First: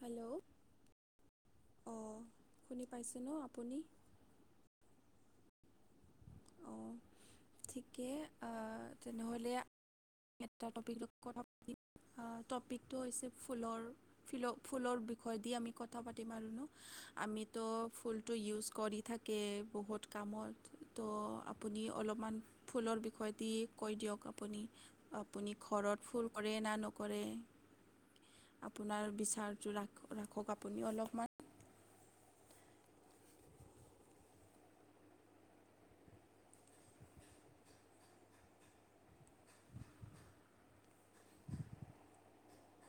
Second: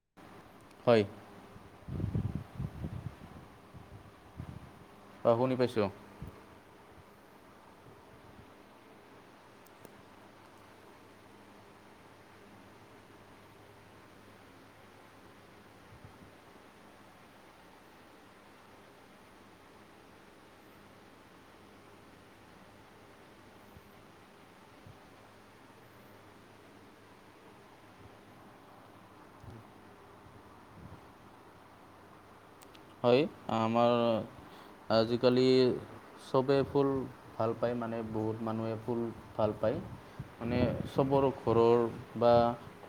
Hello, হয় অঁ শুনি পাইছ ন পুনি অ শুনি পাইছোঁ ঠিকে তেনেহ'লে ক্ষেত্ৰ টপিকোক ক আপুনি টপিকটো হৈছে ফুলৰ ফ ফুলৰ বিষয়ে দি আমি কথা পাতিম আৰু ন আমিতো ফুলটো ইউজ কৰি থাকে বহুত কামত তো আপুনি অলপমান ফুলৰ বিষয় দি কৈ দিয়ক আপুনি আপুনি ঘৰত ফুল কৰে না নকৰে আপোনাৰ বিচাৰটো ৰাখক আপুনি অলপমান হয় আমাৰ আজিকালি চবে ফুল ভাল পায় মানে বহুত মানুহে ফুল ভাল পায় হয়। মানে চবৰ ঘৰৰ বা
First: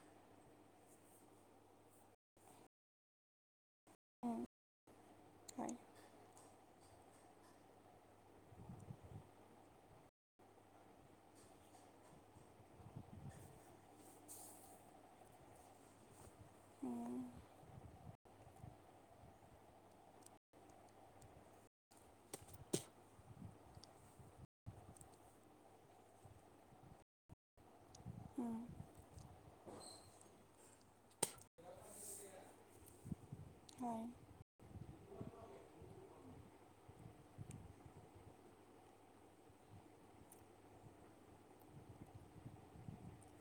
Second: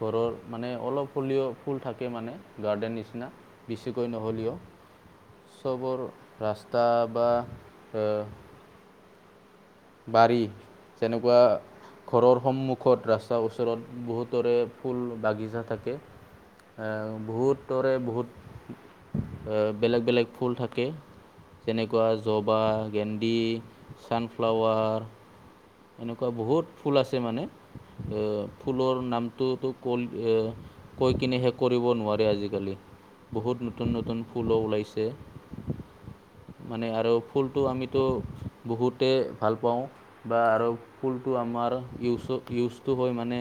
ঘৰৰ মানে অলপ হলিও' ফুল থাকে মানে গাৰ্ডে নিচিনা বেছিকৈ উম, নহ'লেও হয় চবৰ ৰাস্তা বা অ বাৰী তেনেকুৱা ঘৰৰ সন্মুখত ৰাস্তাৰ ওচৰত বহুতৰে ফুল বাগিচা থাকে। উম, বহুতৰে বহুত বেলেগ -বেলেগ ফুল থাকে। যেনেকুৱা জবা, গেন্দি, চান ফ্লাৱাৰ এনেকুৱা বহুত ফুল আছে মানে উম, ফুলৰ নাম টো টো কৈ কিনে শেষ কৰিব নোৱাৰে আজিকালি বহুত নতুন হয় নতুন ফুলো ওলাইছে মানে আৰু ফুলটো আমিতো বহুতে ভাল পাওঁ বা আৰু ফুলটো আমাৰ ইউজ ইউজটো হয় মানে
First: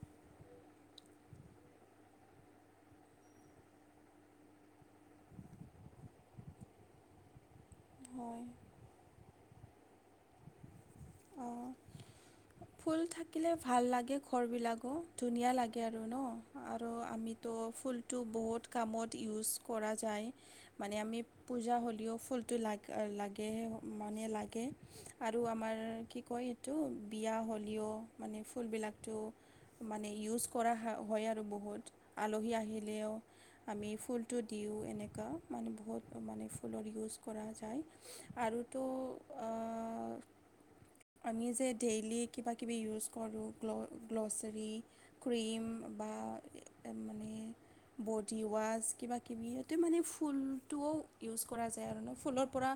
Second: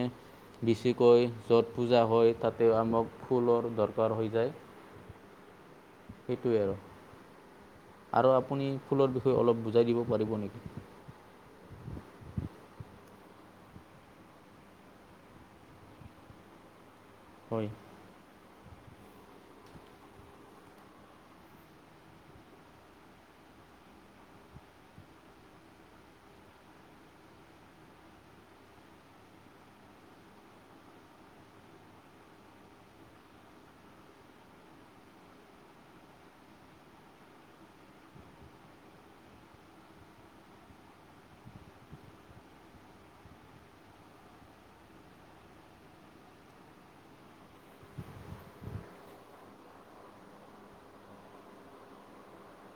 বেছিকৈ য'ত পূজা হয় তাতে আমাক ফুলৰ দৰকাৰ হৈ যায় সেইটোৱে আৰু আৰু হয় আপুনি ফুলৰ বিষয়ে অলপ বুজাই দিব পাৰিব নেকি অ ফুল থাকিলে ভাল লাগে ঘৰবিলাকো ধুনীয়া লাগে আৰু ন আৰু আমিতো হয় ফুলটো বহুত কামত ইউজ কৰা যায় মানে আমি পূজা হ'লেও ফুলটো লাগ লাগে মানে লাগে আৰু আমাৰ কি কয় এইটো বিয়া হ'লেও মানে ফুলবিলাকটো মানে ইউজ কৰা হয় আৰু বহুত আলহী আহিলেও আমি ফুলটো দিওঁ এনেকুৱা মানে বহুত মানে ফুলৰ ইউজ কৰা যায় টো অ আমি যে ডেইলি কিবা কিবি ইউজ কৰোঁ গ্ল'ছাৰী ক্ৰীম বা বা মানে বডি ৱাছ কিবাকিবি তাতে মানে ফুলটোও ইউজ কৰা যায় আৰু ন ফুলৰ পৰা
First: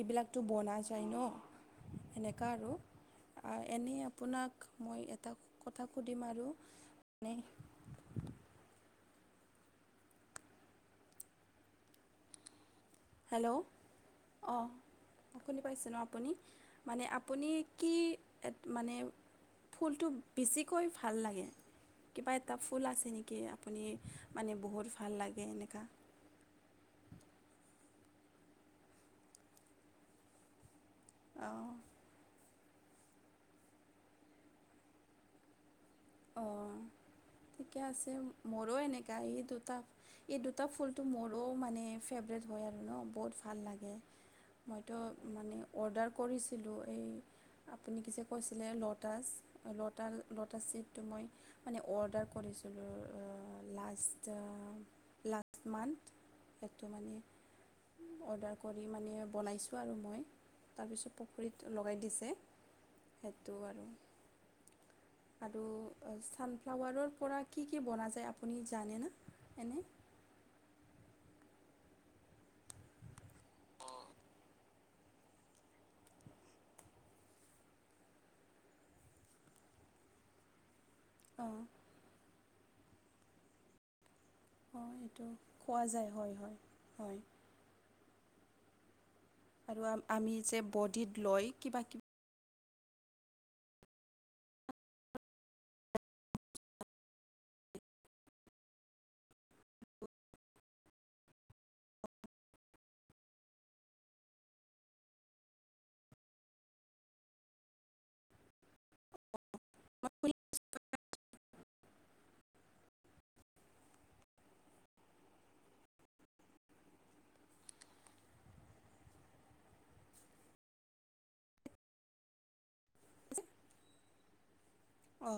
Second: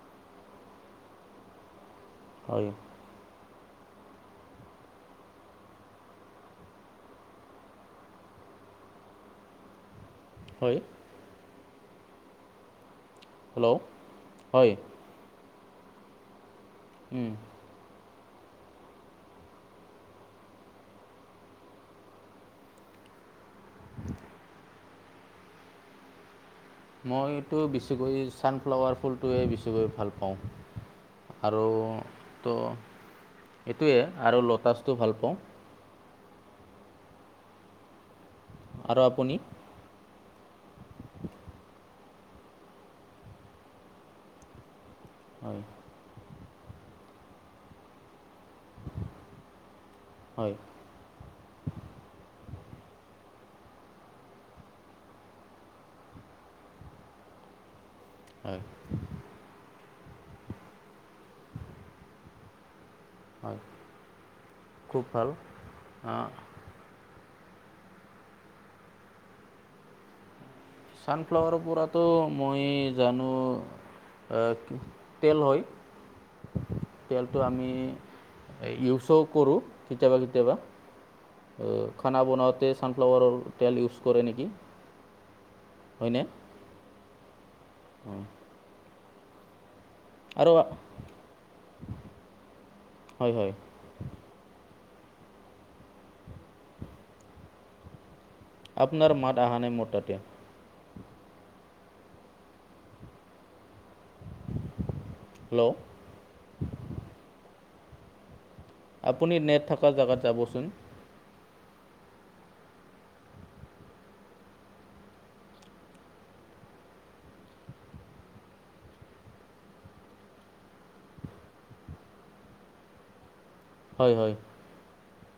এইবিলাকতো বনা যায় ন এনেকুৱা হয় আৰু এনেই আপোনাক মই এটা কথা সুধিম আৰু মানে [inaudible] হয় হেল্ল' অঁঁ হয় শুনি পাইছে ন আপুনি মানে আপুনি কি মানে ফুলটো বেছিকৈ ভাল লাগে কিবা এটা ফুল আছে নেকি আপুনি মানে বহুত ভাল লাগে এনেকুৱা মইতো বেছিকৈ ছানফ্লাৱাৰ ফুলটোৱে বেছিকৈ ভাল পাওঁ। আৰু অঁ ত' এইটোৱে আৰু লোটাছটো ভাল পাওঁ। অ', ঠিকে আছে মোৰো আৰু এনেকুৱা আপুনি ই দুটা এই দুটা ফুলটো মোৰো মানে ফেভৰেট হয় আৰু ন বহুত ভাল লাগে। মইতো মানে হয় অৰ্ডাৰ কৰিছিলোঁ এই আপুনি কি যে কৈছিলে ল'তাচ লতা হয় ল'তাচ টো মই মানে অৰ্ডাৰ কৰিছিলোঁ লাষ্ট লাষ্ট মান্থ সেইটো মানে হয় অৰ্ডাৰ কৰি মানে বনাইছোঁ আৰু মই। তাৰপিছত পুখুৰীত লগাই দিছে সেইটো হয় আৰু খুব ভাল। [unintelligible] ছানফ্লাৱাৰৰ পৰা কি কি বনা যায় আপুনি জানে না ছানফ্লাৱাৰৰ পৰাতো মই জানো তেল হয়। তেলটো আমি ইউজো কৰোঁ কেতিয়াবা কেতিয়াবা অঁ খানা বনাওঁতে ছানফ্লাৱাৰৰ তেল ইউজ কৰে নেকি অ', এইটো খোৱা যায় হয়নে হয়, হয়, হয় আৰু আমি আৰু যে বডিত লৈ কিবা কিবি হয়, হয়। আপোনাৰ মাত অহা নাই মোৰ টাতে। হেল্ল'। আপুনি নেট থকা জেগাত কিবি যাবচোন। হয়, হয়। অ'।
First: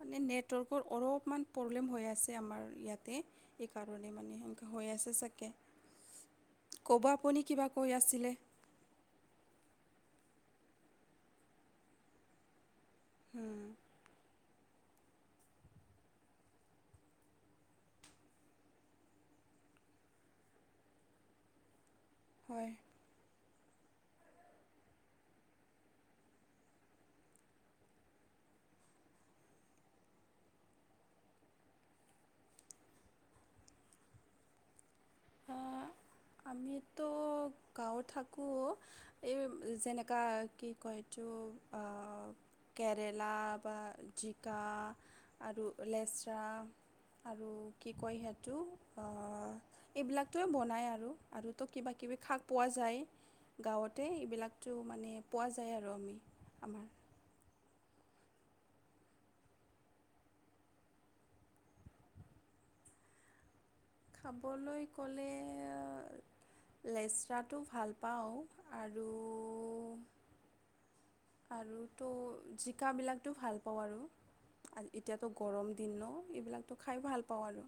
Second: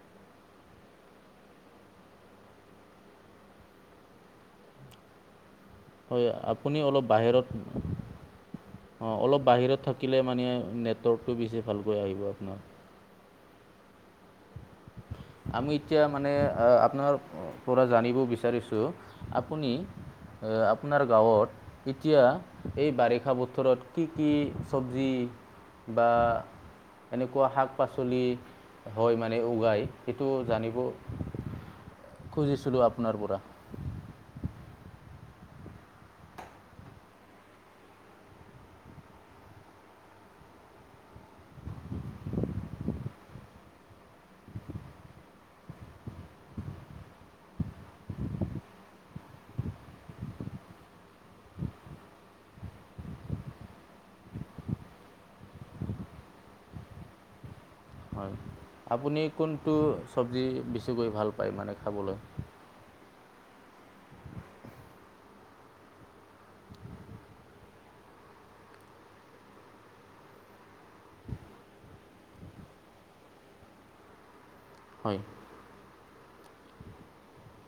মানে নেটৱৰ্কৰ অলপমান প্ৰব্লেম হৈ আছে আমাৰ ইয়াতে এইকাৰণে মানে। হৈ আছে চাগে। হয় আপুনি ক'ব অলপ আপুনি বাহিৰত কিবা কৈ আছিলে অ', অলপ বাহিৰত থাকিলে মানে নেটৱৰ্কটো বেছি ভালকৈ আহিব আপোনাৰ। হুম। আমি এতিয়া মানে আপোনাৰ পৰা জানিব বিচাৰিছোঁ আপুনি আপোনাৰ গাঁৱত এতিয়া হয় এই বাৰিষা বতৰত কি কি চব্জি বা এনেকুৱা শাক- পাচলি হয় মানে উগাই সেইটো জানিব খুজিছিলোঁ আপোনাৰ পৰা। অ'। আমিতো গাঁৱত থাকো এই যেনেকা কি কয় আ' কেৰেলা বা জিকা আৰু লেচৰা আৰু কি কয় সিহতটো অহ এইবিলাকটোৱে বনায় আৰু আৰুতো কিবা কিবি শাক পোৱা যায়। গাঁৱতে এইবিলাকত মানে পোৱা যায় আৰু আমি আমাৰ। হয় আপুনি কোনটো চব্জি বেছিকৈ ভাল পায় মানে খাবলৈ। খাবলৈ ক'লে লেচৰাটো ভাল পাওঁ আৰু আৰু তো জিকা বিলাকতো ভাল পাওঁ আৰু হয় এতিয়াতো গৰম দিনো এইবিলাকতো খাই ভাল পাওঁ আৰু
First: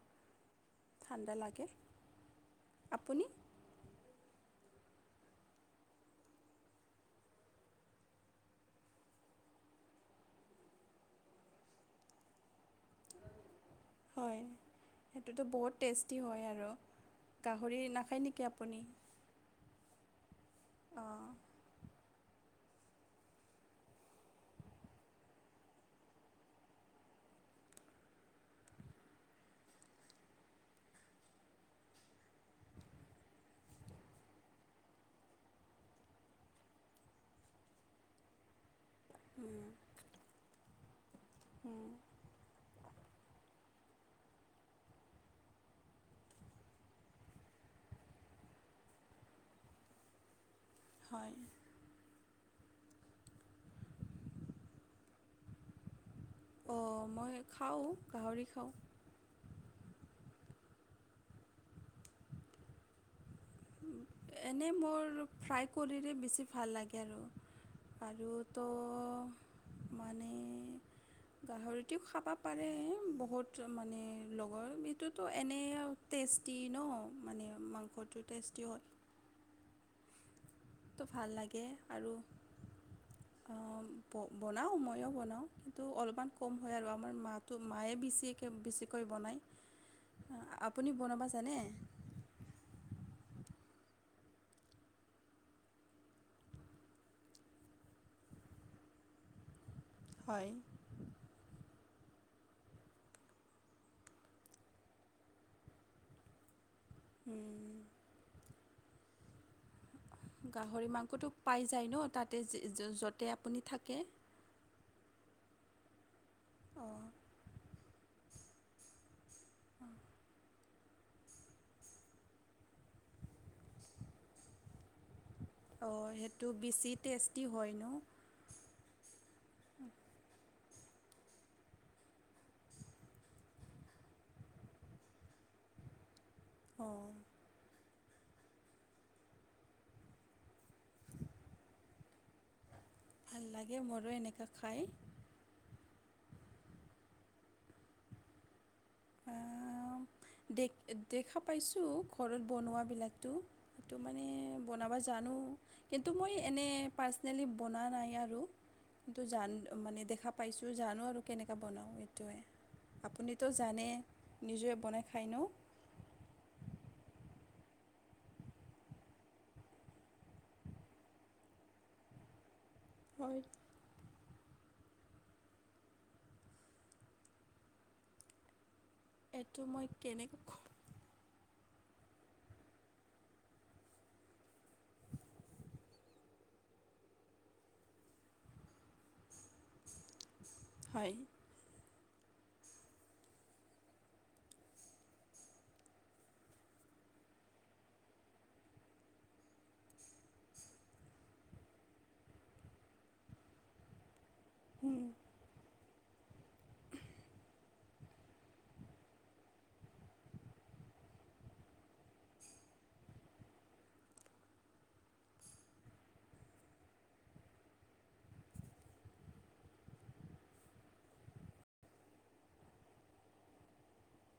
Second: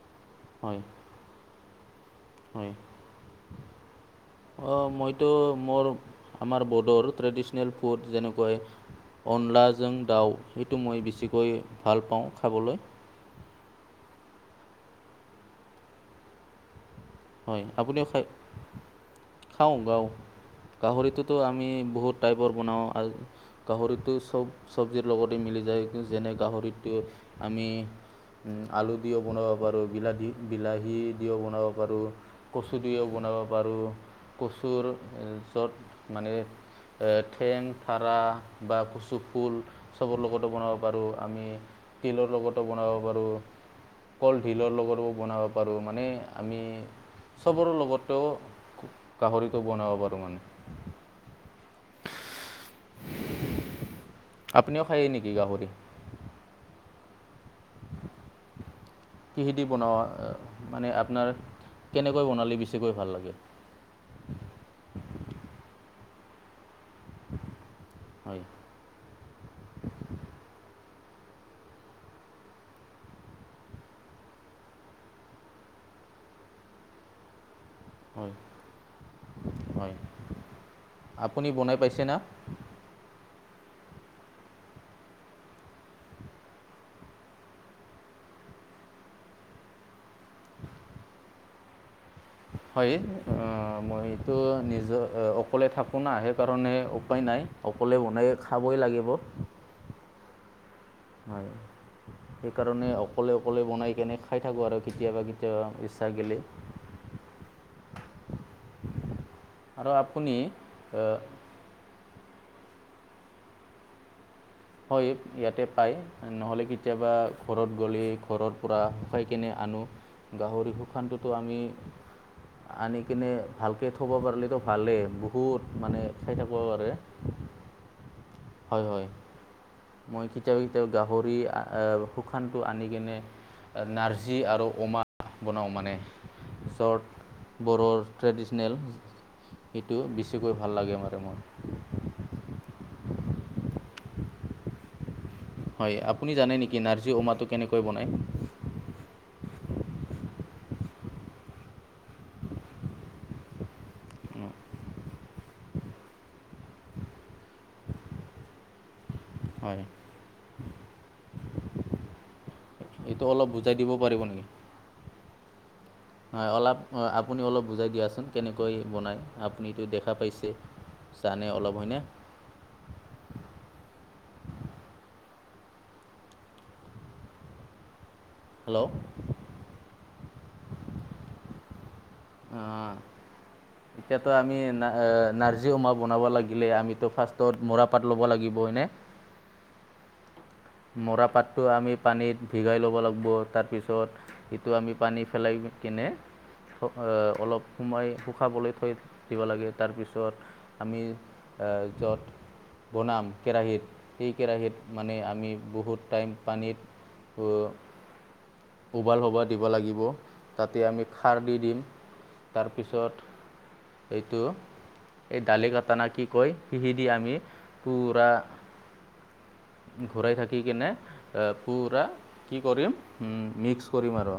হয় ঠাণ্ডা লাগে হয় আপুনি? অ, মইতো মোৰ আমাৰ বড়োৰ ট্ৰেডিচনেল ফুড যেনেকৈ অনলাাজং দাউ সেইটো মই বেছিকৈ ভাল পাওঁ খাবলৈ। হয় সেইটোতো বহুত টেষ্টি হয় আৰু হয় গাহৰি আপুনিও নাখায় খাই নেকি আপুনি? খাওঁ গাওঁ অঁ গাহৰিটোতো আমি বহুত টাইপৰ বনাও গাহৰিটো চব চব্জিৰ লগতে মিলি যায় যেনে গাহৰিটো আমি আমি আলু দিও বনাব পাৰোঁ বিলাহী বিলাহী দিও বনাব পাৰোঁ, কচু দুইও বনাব পাৰোঁ কচুৰ য'ত মানে ঠেং পাৰা বা চ ফুল উম, চবৰ লগতো বনাব পাৰোঁ আমি উম, তিলৰ লগতো বনাওঁ। কলধিলৰ লগত ও বনাব পাৰোঁ মানে আমি চবৰে লগতেও গাহৰিকো বনাব পাৰোঁ মানে। হয়। আপুনিও খাই নেকি গাহৰি? অঁ মই খাওঁ গাহৰি খাওঁ। কিহেৰে বনুৱা মানে আপোনাৰ কেনেকৈ বনালে বেছিকৈ ভাল লাগে? এনেই মোৰ ফ্ৰাই কৰিৰে বেছি ভাল লাগে আৰু হয় আৰুতো মানে গাহৰিটোও খাব পাৰে বহুত মানে লগৰ এইটোতো এনে টেষ্ট টেষ্টি ন মানে মাংসটো হয় টেষ্টি হয়। হয় তো ভাল আপুনি বনাই পাইছে না? অ' বনাওঁ ময়ো বনাওঁ কিন্তু অলপমান কম হয় আৰু আমাৰ মাটো মায়ে বেছিকে বেছিকৈ আপুনি বনাব জানে? হয় মইতটো নিজৰ অকলে থাকোঁ ন সেইকাৰণে উপায় নাই অকলে বনাই খাবই লাগিব হয়ায় হয় সেইকাৰণে অকলে অকলে বনাই কেনে খাই থাকোঁ আৰু কেতিয়াবা কেতিয়াবা ইচ্ছা গলে উম আৰু আপুনি গাহৰি মাংসটো পাই যায় ন তাতে য'তে আপুনি থাকে হয় ইয়াতে পায় নহ'লে অঁ কেতিয়াবা ঘৰত গ'লে ঘৰৰ পৰা শুকাই কিনে আনো গাহৰি শুশানটোতো আমি আনি কিনে ভালকে থব পাৰিলো ভালেই বহুত মানে অঁ খাই সেইটো থাকিব বেছি পাৰে টেষ্টি হয় ন হয় হয় মই কেতিাব কেতিাব গাহৰি শুশানটো আনি কিনে নাৰ্জি আৰু অমা বনাওঁ মানে অঁ চৰ্ট বৰৰ ট্ৰেডিচনেল এইটো বেছিকৈ ভাল লাগে মানে মই ভাল লাগে মোৰো এনেকুৱা খাই হয় আপুনি জানে নেকি নাৰ্জী অমাটো কেনেকৈ বনায় দে দেখা পাইছোঁ ঘৰত বনোৱাবিলাকতো সেইটো মানে বনাব জানো কিন্তু মই এনেই পাৰ্চনেলি বনাোৱা নাই আৰু কিন্তু জান হয় মানে দেখা পাইছোঁ জানো আৰু কেনেকুৱা বনাওঁ এইটোৱে এইটো আপুনিতো অলপ বুজাই জানে দিব পাৰিব নেকি নিজে বনাই খাই ন অলপ আপুনি অলপ বুজাই দিয়াচোন কেনেকৈ বনায় আপুনিটো দেখা পাইছে জানে অলপ হয়নে হয় হেল্ল' এইটো মই কেনেকৈ আহ এতিয়াাতো আমি না নাৰ্জী উমা বনাব লাগিলে আমিতো ফাৰ্ষ্টত মৰা পাত ল'ব লাগিব বৈ নে হয় মৰা পাতটো আমি পানীত ভিগাই ল'ব লাগিব তাৰপিছত সেইটো আমি পানী পেলাই কিনে অলপ সময় শুকাবলৈ থৈ দিব লাগে তাৰপিছত আমি য'ত বনাম কেৰাহিত সেই কেৰাহীত উম, মানে আমি বহুত টাইম পানীত উৱাল হ'ব দিব লাগিব তাতে আমি খাৰ দি দিম তাৰপিছত এইটো এই দালি কটানা কি কয় সিহি দি আমি পুৰা ঘূৰাই থাকে শ কেনে পুৰা কি কৰিম মিক্স কৰিম আৰু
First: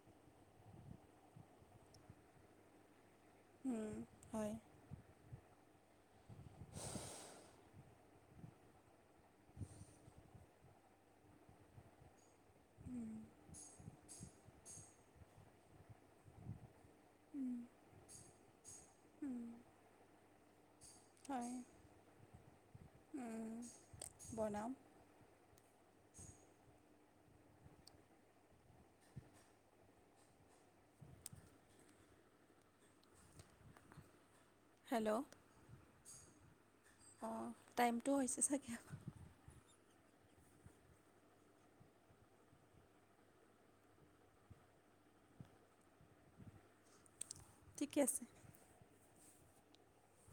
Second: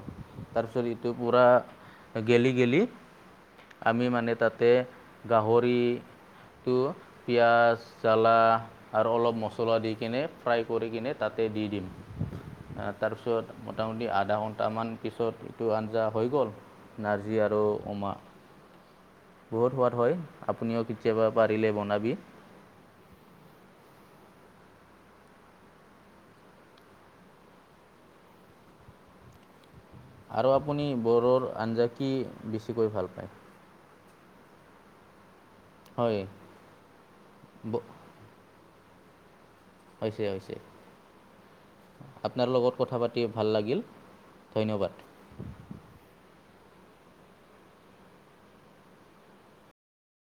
তাৰপিছতটো পুৰা গেলি গেলি উম, আমি মানে হয় তাতে দুই পিঁয়জ জ্বালা আৰু অলপ মছলা দি কিনে ফ্ৰাই তাতে দি দিম তাৰ উম, পাছত মোতা মোতি আধাঘণ্টা ছটামান পিছত এইটো আঞ্জা হৈ গ'ল নাৰ্জী উম, আৰু ও মা উম, বহুত সোৱাদ হয় এনেও কেতিয়াবা হয় পাৰিলে বনাবি উম, বনাম আৰু আপুনি বড়ৰ আঞ্জা কি বেছিকৈ ভাল পায় হেল্ল' হয় অ ব- টাইমটো হৈছে চাগে হৈছে হৈছে আপোনাৰ লগত কথা পাতি ভাল লাগিল ধন্যবাদ ঠিকে আছে